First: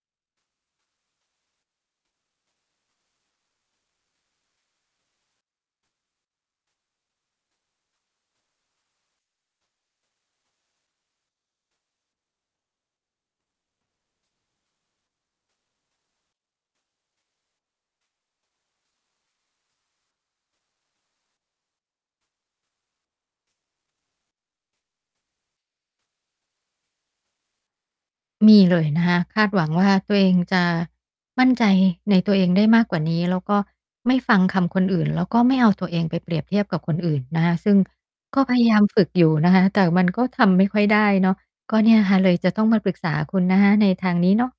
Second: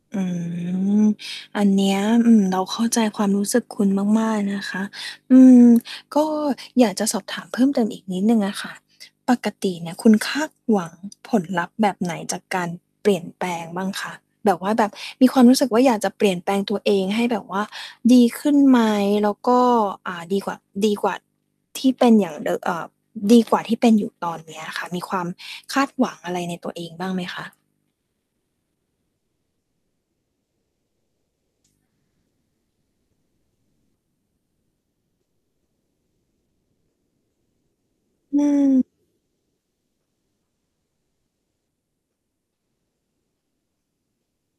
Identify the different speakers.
Speaker 1: อืม อันเนี้ย อืม เราเข้าใจความรู้สึกคุณมาก ๆ นะคะ อืม ก็อยากจะสอบถามเพิ่มเติมอีกนิดหนึ่งอะค่ะ ปกติเนี่ยคุณคาดหวังผลลัพธ์แบบไหนจากการเปลี่ยนแปลงบ้างคะ แบบว่าแบบมีความรู้สึกว่าอยากจะเปลี่ยนแปลงตัวเองให้แบบว่าดีขึ้นไหมแล้วก็ อ่า ดีกว่า ดีกว่าที่เป็นอย่างเดอ เอ่อ ดีกว่าที่เป็นอยู่ตอนเนี้ยค่ะ มีความคาดหวังอะไรในตัวเองบ้างไหมคะ?
Speaker 2: มีเลยนะคะ คาดหวังว่า ตัวเองจะมั่นใจในตัวเองได้มากกว่านี้ แล้วก็ไม่ฟังคำคนอื่น แล้วก็ไม่เอาตัวเองไปเปรียบเทียบกับคนอื่นนะคะ ซึ่งก
Speaker 1: อ
Speaker 2: ็
Speaker 1: ื
Speaker 2: พยายา
Speaker 1: ม
Speaker 2: มฝึกอยู่นะคะ แต่มันก็ทำไม่ค่อยได้เนาะ ก็เนี่ยค่ะ เลยจะต้องมาปรึกษาคุณนะคะในทางนี้เนาะ